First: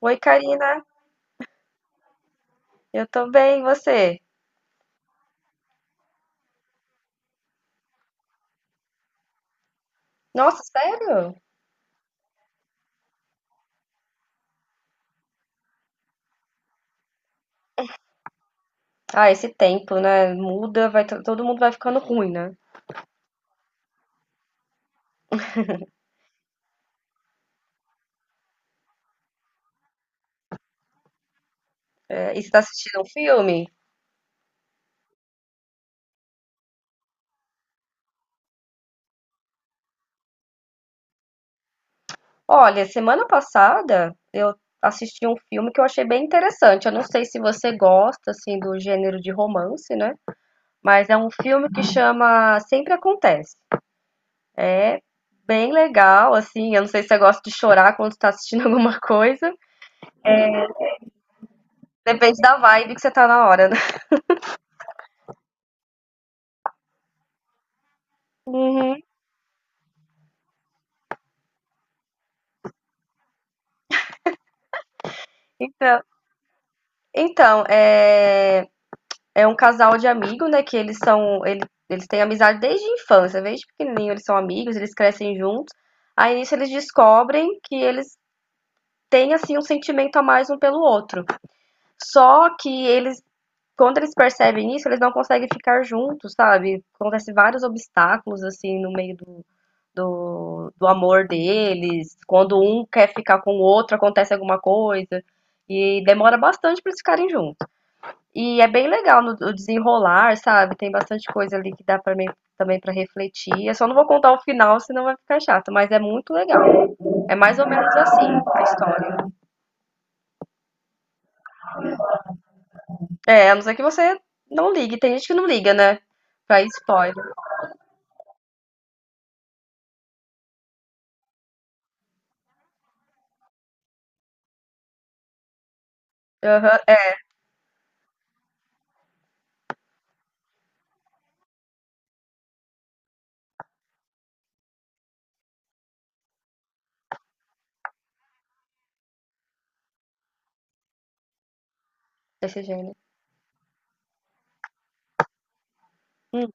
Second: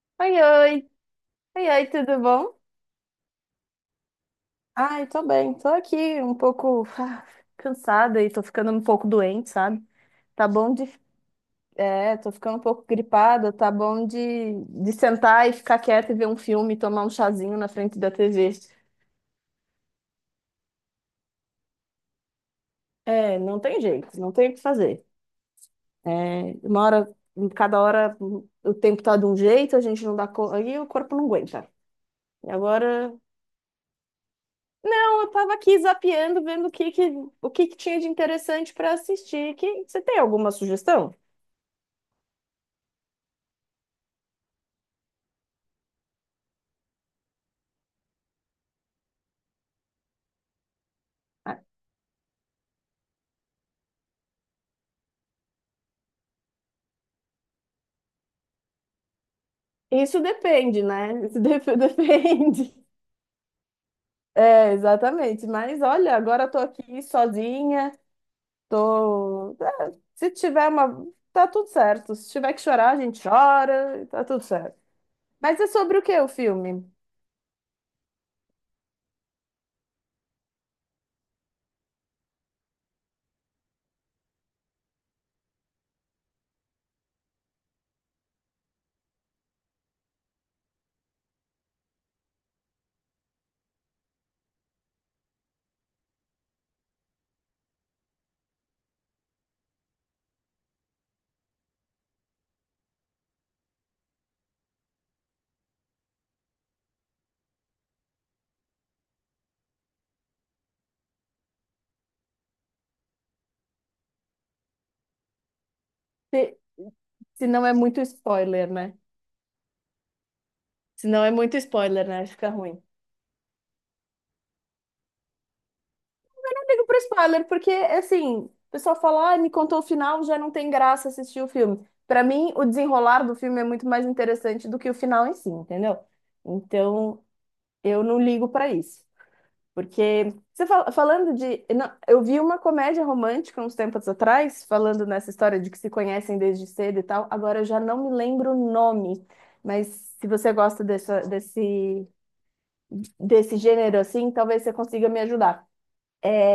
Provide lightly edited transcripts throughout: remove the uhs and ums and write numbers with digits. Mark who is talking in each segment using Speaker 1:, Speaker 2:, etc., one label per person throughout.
Speaker 1: Oi,
Speaker 2: Oi,
Speaker 1: Karina.
Speaker 2: oi. Oi, oi, tudo bom?
Speaker 1: Eu tô bem, e você?
Speaker 2: Ai, tô bem, tô aqui um pouco cansada e tô ficando um pouco doente, sabe? Tá
Speaker 1: Nossa,
Speaker 2: bom de.
Speaker 1: sério?
Speaker 2: É, tô ficando um pouco gripada, tá bom de sentar e ficar quieta e ver um filme, tomar um chazinho na frente da TV.
Speaker 1: Ah, esse tempo, né? Muda, vai, todo mundo vai ficando ruim, né?
Speaker 2: É, não tem jeito, não tem o que fazer. É, uma hora, cada hora o tempo tá de um jeito, a gente não dá conta, e o corpo não aguenta.
Speaker 1: É, e
Speaker 2: E
Speaker 1: você tá assistindo um
Speaker 2: agora
Speaker 1: filme?
Speaker 2: eu tava aqui zapeando, vendo o que que tinha de interessante para assistir. Que, você tem alguma sugestão?
Speaker 1: Olha, semana passada assisti um filme que eu achei bem interessante. Eu não sei se você gosta, assim, do gênero de romance, né? Mas é um
Speaker 2: Ah,
Speaker 1: filme que chama Sempre Acontece. É bem legal, assim. Eu não sei se você gosta de chorar quando tá assistindo alguma coisa.
Speaker 2: isso depende, né?
Speaker 1: Depende da
Speaker 2: Depende.
Speaker 1: vibe que você tá na hora, né?
Speaker 2: É, exatamente. Mas olha, agora eu tô aqui sozinha, tô. É, se tiver uma. Tá tudo certo. Se tiver que chorar, a gente chora, e tá tudo certo. Mas é sobre o
Speaker 1: Então,
Speaker 2: que o filme?
Speaker 1: então, é um casal de amigos, né? Que eles são. Eles têm amizade desde a infância, desde pequenininho eles são amigos, eles crescem juntos. Aí nisso eles descobrem que eles têm, assim, um sentimento a mais um pelo outro. Só que eles, quando eles percebem isso, eles não conseguem ficar juntos, sabe? Acontecem vários obstáculos, assim, no meio do amor deles. Quando um quer ficar com o outro, acontece alguma coisa. E demora bastante para eles ficarem juntos. E é bem legal no, o desenrolar, sabe? Tem bastante coisa ali que dá para mim também para refletir. Eu só não vou contar o final, senão vai ficar chato, mas é muito
Speaker 2: Se,
Speaker 1: legal. É
Speaker 2: se
Speaker 1: mais
Speaker 2: não
Speaker 1: ou
Speaker 2: é
Speaker 1: menos
Speaker 2: muito
Speaker 1: assim a
Speaker 2: spoiler, né?
Speaker 1: história.
Speaker 2: Se não é muito spoiler, né? Fica ruim.
Speaker 1: É, a não ser que você não ligue. Tem gente que não liga, né? Pra
Speaker 2: Ligo pro
Speaker 1: spoiler.
Speaker 2: spoiler, porque, assim, o pessoal fala, ah, me contou o final, já não tem graça assistir o filme. Pra mim, o desenrolar do filme é muito mais interessante do que o final em si, entendeu?
Speaker 1: Aham, é
Speaker 2: Então, eu não ligo pra isso. Porque, falando de. Não, eu vi uma comédia romântica uns tempos atrás, falando nessa história de que se conhecem desde cedo e tal. Agora eu já não me lembro o nome. Mas se você gosta dessa, desse,
Speaker 1: desse gênero.
Speaker 2: desse gênero assim, talvez você consiga me ajudar.
Speaker 1: Hum,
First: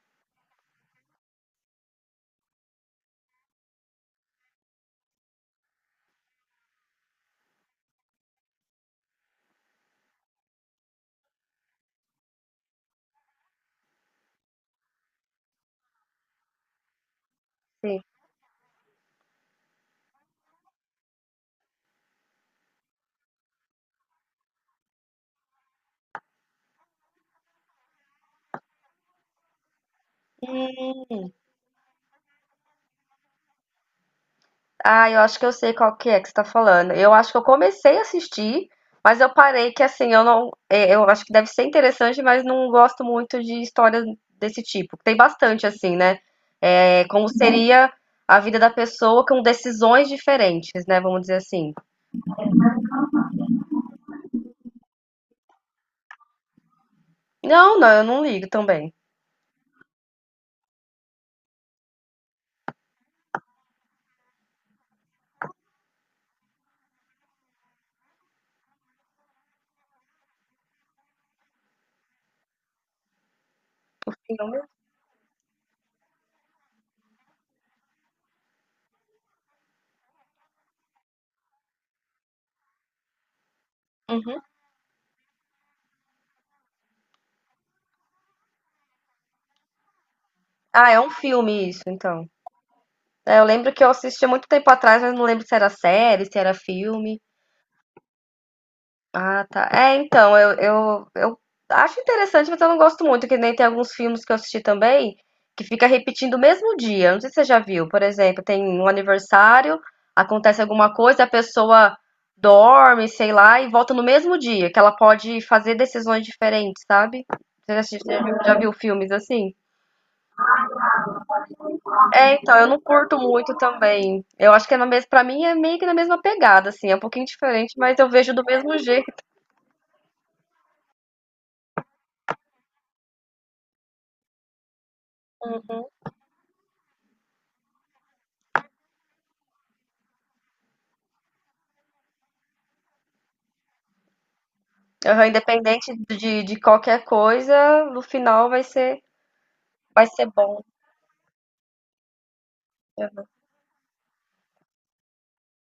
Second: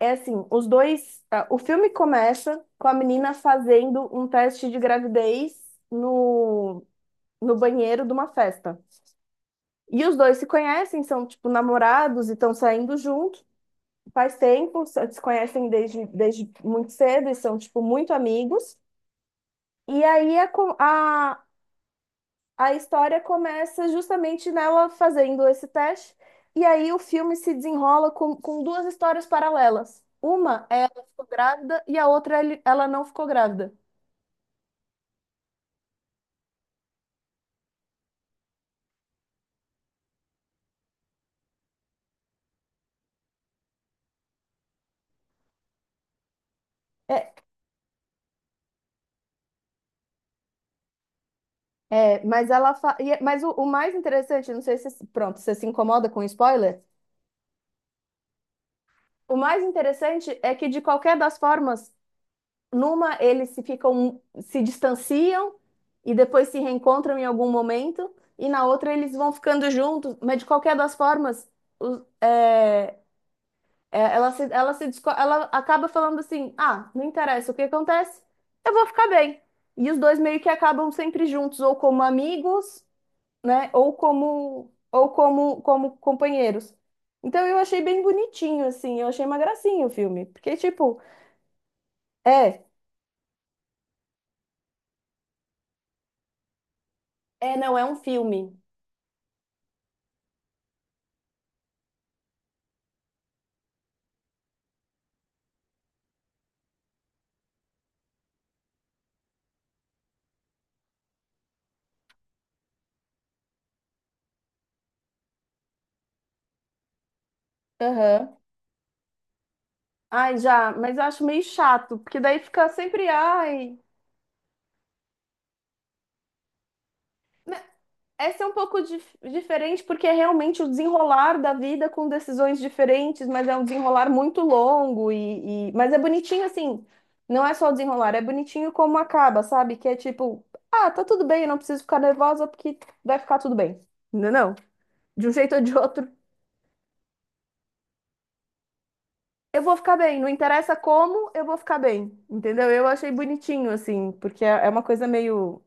Speaker 2: É assim, os dois. O filme começa com a menina fazendo um teste de gravidez no, no banheiro de uma festa. E os dois se conhecem, são tipo namorados e estão saindo juntos. Faz tempo, se conhecem desde muito cedo e são tipo
Speaker 1: sim.
Speaker 2: muito amigos. E aí a, co- a, A história começa justamente nela fazendo esse teste, e aí o filme se desenrola com duas histórias paralelas. Uma é ela ficou grávida e a outra ela não ficou grávida.
Speaker 1: Ah, eu acho que eu sei qual que é que você tá falando. Eu acho que eu comecei a assistir, mas eu parei que assim, eu não, é, eu acho que deve ser interessante, mas não gosto muito de histórias desse tipo. Tem bastante assim, né? É, como uhum.
Speaker 2: É,
Speaker 1: Seria a vida da pessoa com decisões diferentes, né? Vamos dizer assim.
Speaker 2: mas ela fa... e é- mas o mais interessante, não sei se pronto, você se incomoda com spoiler?
Speaker 1: Não, eu não ligo também.
Speaker 2: O mais interessante é que de qualquer das formas eles se ficam, se distanciam e depois se reencontram em algum momento, e na outra eles vão ficando juntos, mas de qualquer das formas, os- é, é,
Speaker 1: O filme?
Speaker 2: ela se, disco- ela acaba falando assim: ah, não interessa o que acontece, eu vou ficar bem. E os dois meio que acabam sempre juntos, ou como amigos, né, ou
Speaker 1: Uhum.
Speaker 2: como, ou como, como companheiros. Então eu achei bem bonitinho, assim, eu achei uma gracinha o filme, porque
Speaker 1: Ah, é
Speaker 2: tipo,
Speaker 1: um filme isso, então.
Speaker 2: é,
Speaker 1: É, eu lembro que eu assisti há muito tempo atrás, mas não lembro se era série, se era filme.
Speaker 2: não, é um filme.
Speaker 1: Ah, tá. É, então, eu acho interessante, mas eu não gosto muito, que nem tem alguns filmes que eu assisti também, que fica repetindo o mesmo dia. Não sei se você já viu. Por exemplo, tem um aniversário, acontece alguma coisa, a pessoa dorme, sei lá, e volta no mesmo dia, que ela pode fazer decisões diferentes, sabe? Você já,
Speaker 2: Aham.
Speaker 1: já viu filmes assim?
Speaker 2: Ai, já, mas eu acho meio chato, porque
Speaker 1: É,
Speaker 2: daí
Speaker 1: então, eu
Speaker 2: fica
Speaker 1: não
Speaker 2: sempre,
Speaker 1: curto muito
Speaker 2: ai.
Speaker 1: também. Eu acho que é na mesma, pra mim é meio que na mesma pegada, assim, é um pouquinho
Speaker 2: Né?
Speaker 1: diferente, mas eu vejo do
Speaker 2: Essa é um
Speaker 1: mesmo
Speaker 2: pouco
Speaker 1: jeito.
Speaker 2: diferente, porque é realmente o desenrolar da vida com decisões diferentes, mas é um desenrolar muito longo mas é bonitinho assim, não é só o desenrolar, é bonitinho como acaba, sabe? Que é tipo, ah, tá tudo bem, eu não preciso ficar nervosa porque vai ficar tudo bem. Não, não.
Speaker 1: Aham,
Speaker 2: De um jeito ou de
Speaker 1: independente
Speaker 2: outro,
Speaker 1: de qualquer coisa, no final
Speaker 2: eu vou ficar
Speaker 1: vai
Speaker 2: bem,
Speaker 1: ser
Speaker 2: não
Speaker 1: bom.
Speaker 2: interessa como, eu vou ficar bem, entendeu? Eu achei bonitinho, assim, porque é uma coisa meio.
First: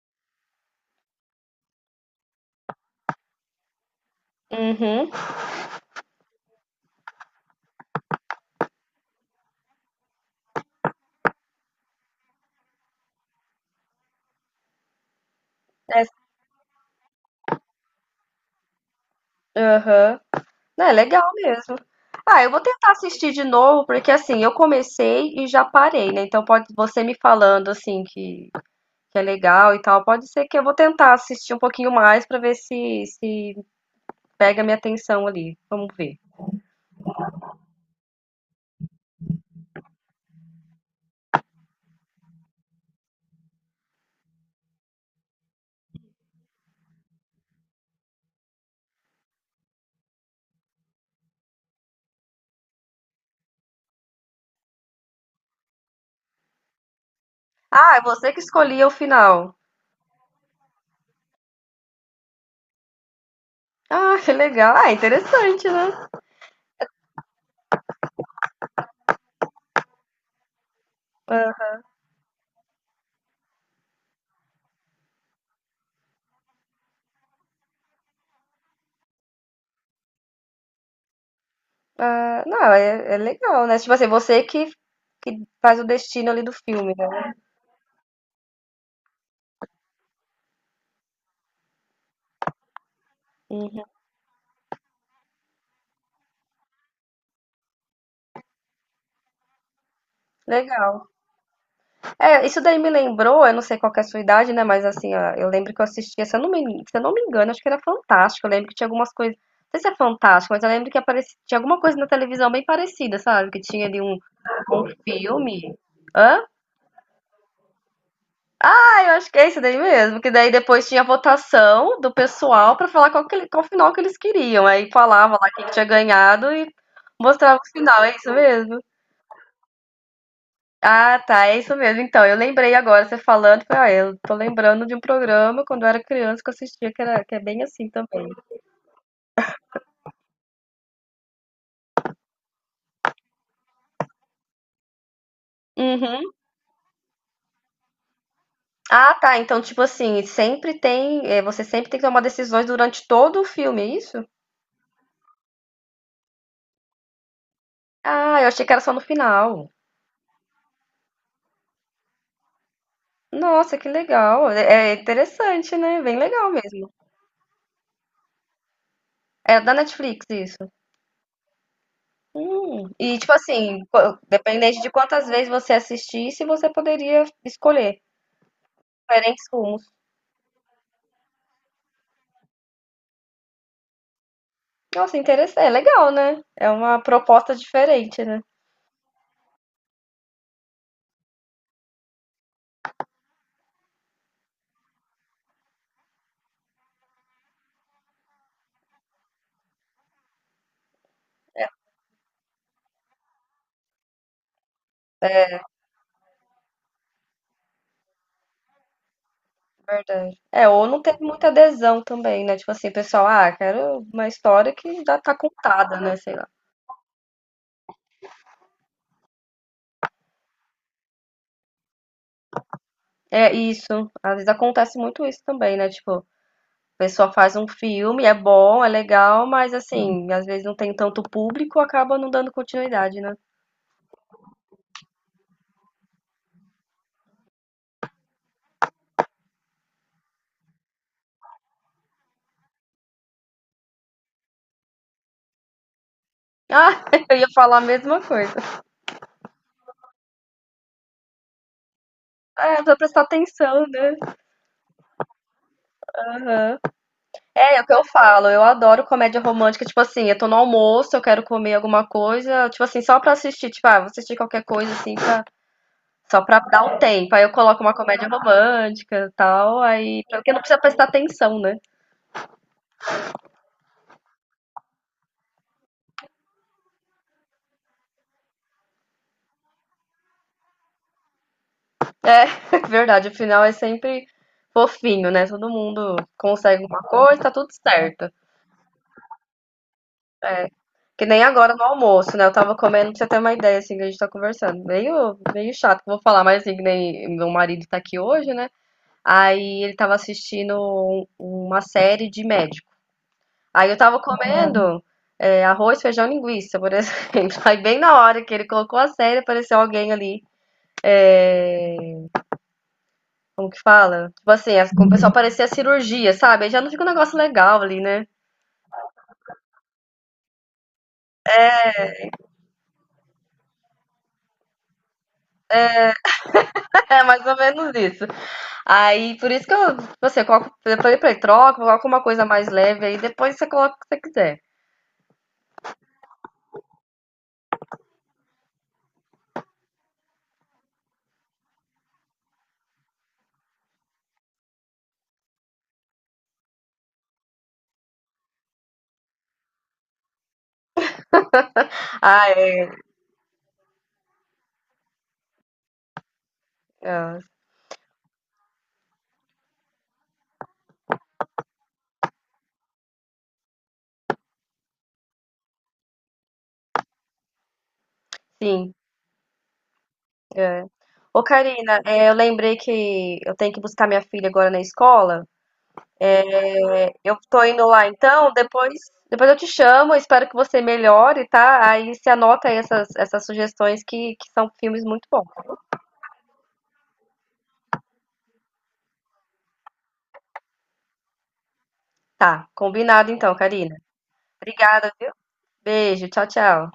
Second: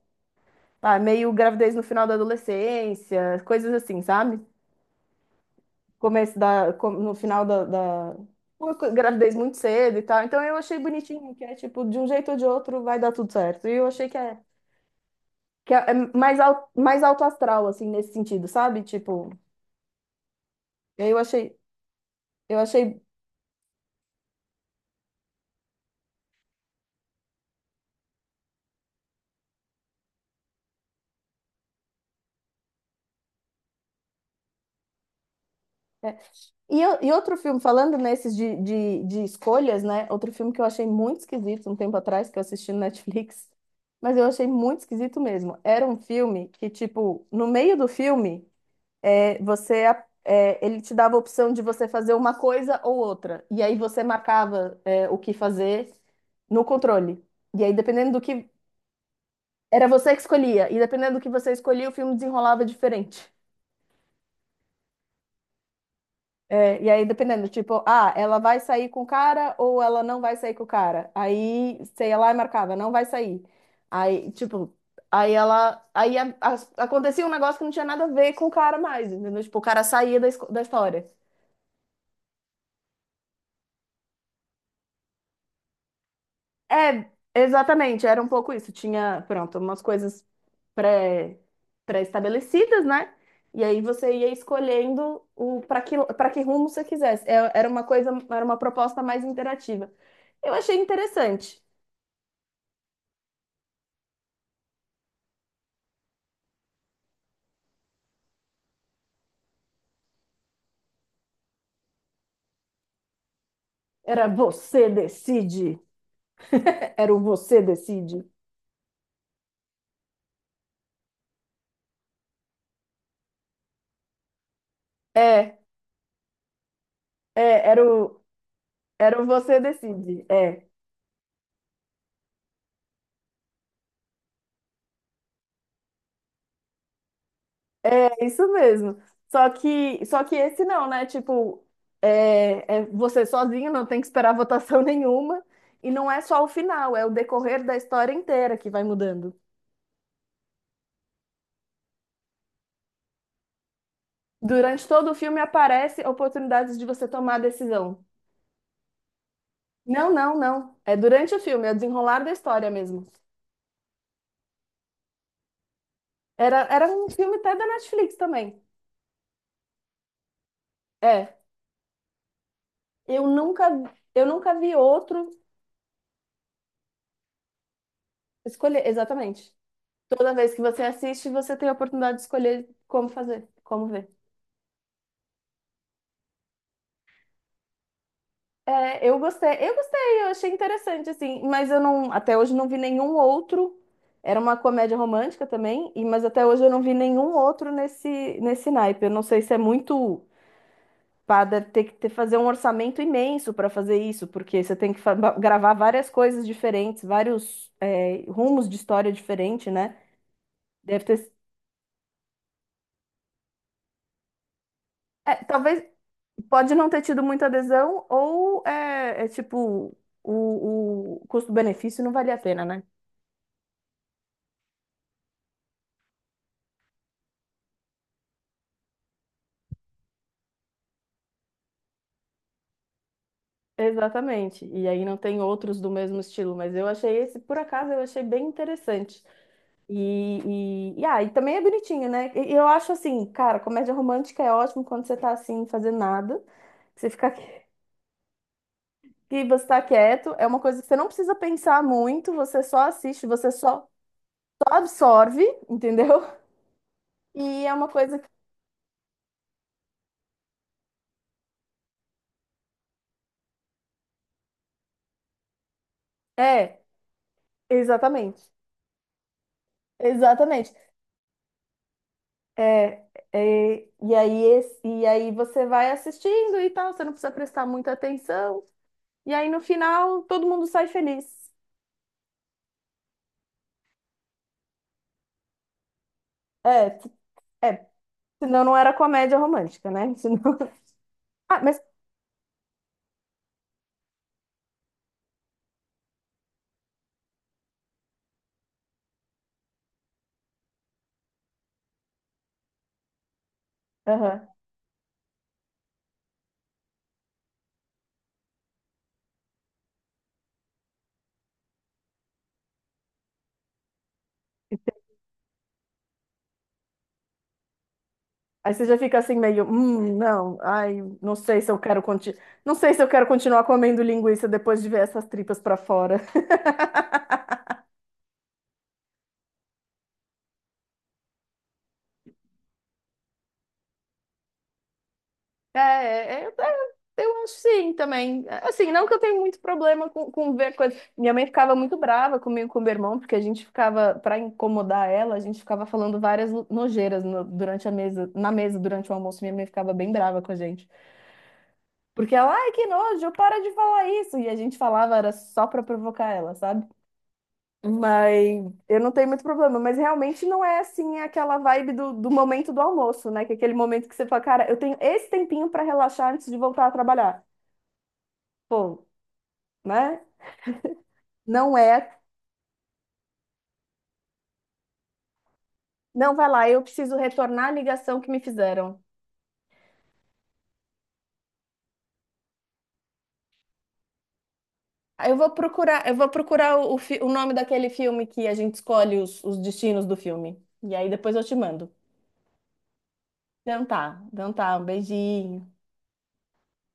Speaker 2: Ah, meio gravidez no final da adolescência, coisas assim, sabe?
Speaker 1: Uhum.
Speaker 2: No final uma gravidez muito cedo e tal. Então eu achei bonitinho, que é tipo, de um jeito ou de outro vai dar tudo certo. E eu achei que é, que é
Speaker 1: É,
Speaker 2: mais, mais alto astral, assim, nesse sentido, sabe? Tipo,
Speaker 1: aham. Não, é
Speaker 2: eu
Speaker 1: legal
Speaker 2: achei,
Speaker 1: mesmo. Ah, eu
Speaker 2: eu
Speaker 1: vou tentar
Speaker 2: achei.
Speaker 1: assistir de novo, porque assim, eu comecei e já parei, né? Então pode você me falando assim que é legal e tal, pode ser que eu vou tentar assistir um pouquinho mais pra ver se se pega minha atenção ali. Vamos ver.
Speaker 2: É, e e outro filme, falando nesses de escolhas, né? Outro filme que eu achei muito esquisito um tempo atrás, que eu assisti no Netflix, mas eu achei muito esquisito mesmo. Era um filme que, tipo, no meio do filme, ele te dava a opção de você fazer uma coisa ou outra. E aí você marcava, o que fazer no controle. E aí,
Speaker 1: Ah, é
Speaker 2: dependendo do
Speaker 1: você que
Speaker 2: que.
Speaker 1: escolhia o final.
Speaker 2: Era você que escolhia. E dependendo do que você escolhia, o filme desenrolava diferente.
Speaker 1: Ah, que legal. Ah, interessante, né?
Speaker 2: É, e aí, dependendo, tipo, ah, ela vai sair com o cara ou ela não vai sair com o cara. Aí, sei lá, e marcava, não vai sair. Aí, tipo, aí ela. Acontecia um negócio que não tinha nada a ver com o cara mais, entendeu? Tipo, o cara saía da história.
Speaker 1: Ah, não, é, é legal, né? Tipo assim, você que faz o destino ali do filme, né?
Speaker 2: É, exatamente, era um pouco isso. Tinha, pronto, umas coisas pré, pré-estabelecidas, né? E aí
Speaker 1: Uhum.
Speaker 2: você ia escolhendo o para que rumo você quisesse. Era uma coisa, era uma proposta mais interativa. Eu achei
Speaker 1: Legal.
Speaker 2: interessante.
Speaker 1: É, isso daí me lembrou, eu não sei qual que é a sua idade, né? Mas assim, ó, eu lembro que eu assistia, se eu não me engano, acho que era Fantástico. Eu lembro que tinha algumas coisas, não sei se é Fantástico, mas eu lembro que aparecia, tinha alguma coisa na televisão bem parecida, sabe? Que tinha ali um,
Speaker 2: Era
Speaker 1: um
Speaker 2: você
Speaker 1: filme.
Speaker 2: decide.
Speaker 1: Hã?
Speaker 2: É, era o você decide.
Speaker 1: Ah, eu acho que é isso daí mesmo. Que daí depois tinha votação do pessoal pra falar qual, que, qual final que eles queriam. Aí falava lá
Speaker 2: É,
Speaker 1: quem que tinha ganhado e
Speaker 2: É,
Speaker 1: mostrava o final. É isso mesmo?
Speaker 2: era o você decide. É,
Speaker 1: Ah, tá. É isso mesmo. Então, eu lembrei agora, você falando. Falei, ah, eu tô lembrando de um programa quando eu era criança que eu assistia que, era, que é bem assim
Speaker 2: é
Speaker 1: também.
Speaker 2: isso mesmo. Só que esse não, né? Tipo, é você sozinho, não tem que esperar votação nenhuma. E não é
Speaker 1: Uhum.
Speaker 2: só o final, é o decorrer da história inteira que vai
Speaker 1: Ah,
Speaker 2: mudando.
Speaker 1: tá. Então, tipo assim, sempre tem. Você sempre tem que tomar decisões durante todo o filme, é isso?
Speaker 2: Durante todo o filme aparece oportunidades de você tomar a decisão.
Speaker 1: Ah, eu achei que era só no final.
Speaker 2: Não. É durante o filme, é o desenrolar da história mesmo.
Speaker 1: Nossa, que legal. É é interessante, né? Bem legal
Speaker 2: Era
Speaker 1: mesmo.
Speaker 2: um filme até da Netflix também.
Speaker 1: É da Netflix, isso.
Speaker 2: É.
Speaker 1: E,
Speaker 2: Eu
Speaker 1: tipo
Speaker 2: nunca,
Speaker 1: assim,
Speaker 2: eu nunca vi
Speaker 1: dependente de quantas
Speaker 2: outro
Speaker 1: vezes você assistisse, você poderia escolher
Speaker 2: escolher.
Speaker 1: diferentes
Speaker 2: Exatamente.
Speaker 1: rumos.
Speaker 2: Toda vez que você assiste, você tem a oportunidade de escolher como fazer, como ver.
Speaker 1: Nossa, interessante. É legal, né? É uma proposta diferente, né?
Speaker 2: É, eu gostei, eu achei interessante, assim, mas eu não, até hoje não vi nenhum outro. Era uma comédia romântica também, e, mas até hoje eu não vi nenhum outro nesse naipe. Eu não sei se é muito. Pá, deve ter que ter, fazer um orçamento imenso para fazer isso, porque você tem que gravar várias coisas diferentes, vários, rumos de história diferente, né?
Speaker 1: Verdade. É, ou não
Speaker 2: Deve
Speaker 1: teve
Speaker 2: ter,
Speaker 1: muita adesão também, né? Tipo assim, pessoal, ah, quero uma história que já
Speaker 2: é,
Speaker 1: tá
Speaker 2: talvez
Speaker 1: contada, né? Sei lá.
Speaker 2: pode não ter tido muita adesão, ou é tipo, o custo-benefício não valia a pena, né?
Speaker 1: É isso. Às vezes acontece muito isso também, né? Tipo, a pessoa faz um filme, é bom, é legal, mas assim, às vezes não tem tanto público, acaba não dando continuidade, né?
Speaker 2: Exatamente. E aí não tem outros do mesmo estilo, mas eu achei esse, por acaso, eu achei bem interessante. E também é bonitinho, né? E eu acho assim, cara, comédia romântica é ótimo quando você tá assim, fazendo nada, que
Speaker 1: Ah,
Speaker 2: você fica
Speaker 1: eu ia falar a mesma coisa.
Speaker 2: que você tá quieto, é uma coisa que você não precisa pensar muito, você só
Speaker 1: É, pra prestar
Speaker 2: assiste, você só,
Speaker 1: atenção, né?
Speaker 2: só absorve, entendeu?
Speaker 1: Aham.
Speaker 2: E é
Speaker 1: É, é o
Speaker 2: uma
Speaker 1: que eu
Speaker 2: coisa que.
Speaker 1: falo, eu adoro comédia romântica, tipo assim, eu tô no almoço, eu quero comer alguma coisa, tipo assim, só pra assistir, tipo, ah, vou assistir qualquer coisa assim, pra, só pra
Speaker 2: É,
Speaker 1: dar um tempo. Aí eu coloco uma comédia
Speaker 2: exatamente,
Speaker 1: romântica e tal, aí porque não
Speaker 2: exatamente.
Speaker 1: precisa prestar atenção, né?
Speaker 2: É, e aí e aí você vai assistindo e tal, você não precisa prestar muita atenção. E aí no final todo mundo sai feliz.
Speaker 1: É, verdade, o final é sempre fofinho, né? Todo mundo consegue
Speaker 2: É,
Speaker 1: alguma
Speaker 2: t-
Speaker 1: coisa, tá tudo
Speaker 2: é,
Speaker 1: certo.
Speaker 2: senão não era comédia romântica, né? Senão...
Speaker 1: Que nem
Speaker 2: Ah,
Speaker 1: agora
Speaker 2: mas
Speaker 1: no almoço, né? Eu tava comendo pra você ter uma ideia, assim, que a gente tá conversando. Meio chato que eu vou falar, mas assim, que nem meu marido tá aqui hoje, né? Aí ele tava assistindo uma série de médico. Aí eu tava
Speaker 2: aham.
Speaker 1: comendo arroz, feijão, linguiça, por exemplo. Aí bem na hora que ele colocou a série, apareceu alguém ali. O que fala? Tipo assim, o pessoal parecia cirurgia, sabe? Aí já não fica um negócio legal ali, né?
Speaker 2: Aí você já fica assim meio, não, ai, não sei se eu quero conti... não sei se eu quero continuar comendo linguiça depois de ver essas tripas pra fora.
Speaker 1: É mais ou menos isso. Aí, por isso que eu, você coloca, depois pra ele troca, coloca uma coisa mais leve aí, depois você coloca o que você quiser.
Speaker 2: É, é, é, é, eu acho sim também. Assim, não que eu tenha muito problema com ver coisas. Minha mãe ficava muito brava comigo, e com meu irmão, porque a gente ficava, pra incomodar ela, a gente ficava falando várias nojeiras durante a mesa, na mesa durante o almoço. Minha mãe ficava bem brava com a gente. Porque
Speaker 1: Ah,
Speaker 2: ela, ai, que nojo, para de falar isso. E a gente falava, era só pra provocar ela, sabe?
Speaker 1: é,
Speaker 2: Mas eu não tenho muito problema, mas realmente não é assim aquela vibe do momento do almoço, né? Que é aquele momento que você fala, cara, eu tenho esse tempinho pra relaxar antes de voltar a trabalhar.
Speaker 1: sim,
Speaker 2: Pô, né?
Speaker 1: é. Ô,
Speaker 2: Não
Speaker 1: Karina,
Speaker 2: é.
Speaker 1: é, eu lembrei que eu tenho que buscar minha filha agora na escola.
Speaker 2: Não vai lá, eu preciso
Speaker 1: Eu tô
Speaker 2: retornar a
Speaker 1: indo lá
Speaker 2: ligação que me
Speaker 1: então, depois,
Speaker 2: fizeram.
Speaker 1: depois eu te chamo, espero que você melhore, tá? Aí você anota aí essas sugestões que são filmes muito bons.
Speaker 2: Eu vou procurar o, o nome daquele filme que a gente escolhe os destinos do filme. E aí depois eu te mando.
Speaker 1: Tá, combinado então, Karina.
Speaker 2: Então tá, um
Speaker 1: Obrigada, viu?
Speaker 2: beijinho.
Speaker 1: Beijo, tchau, tchau.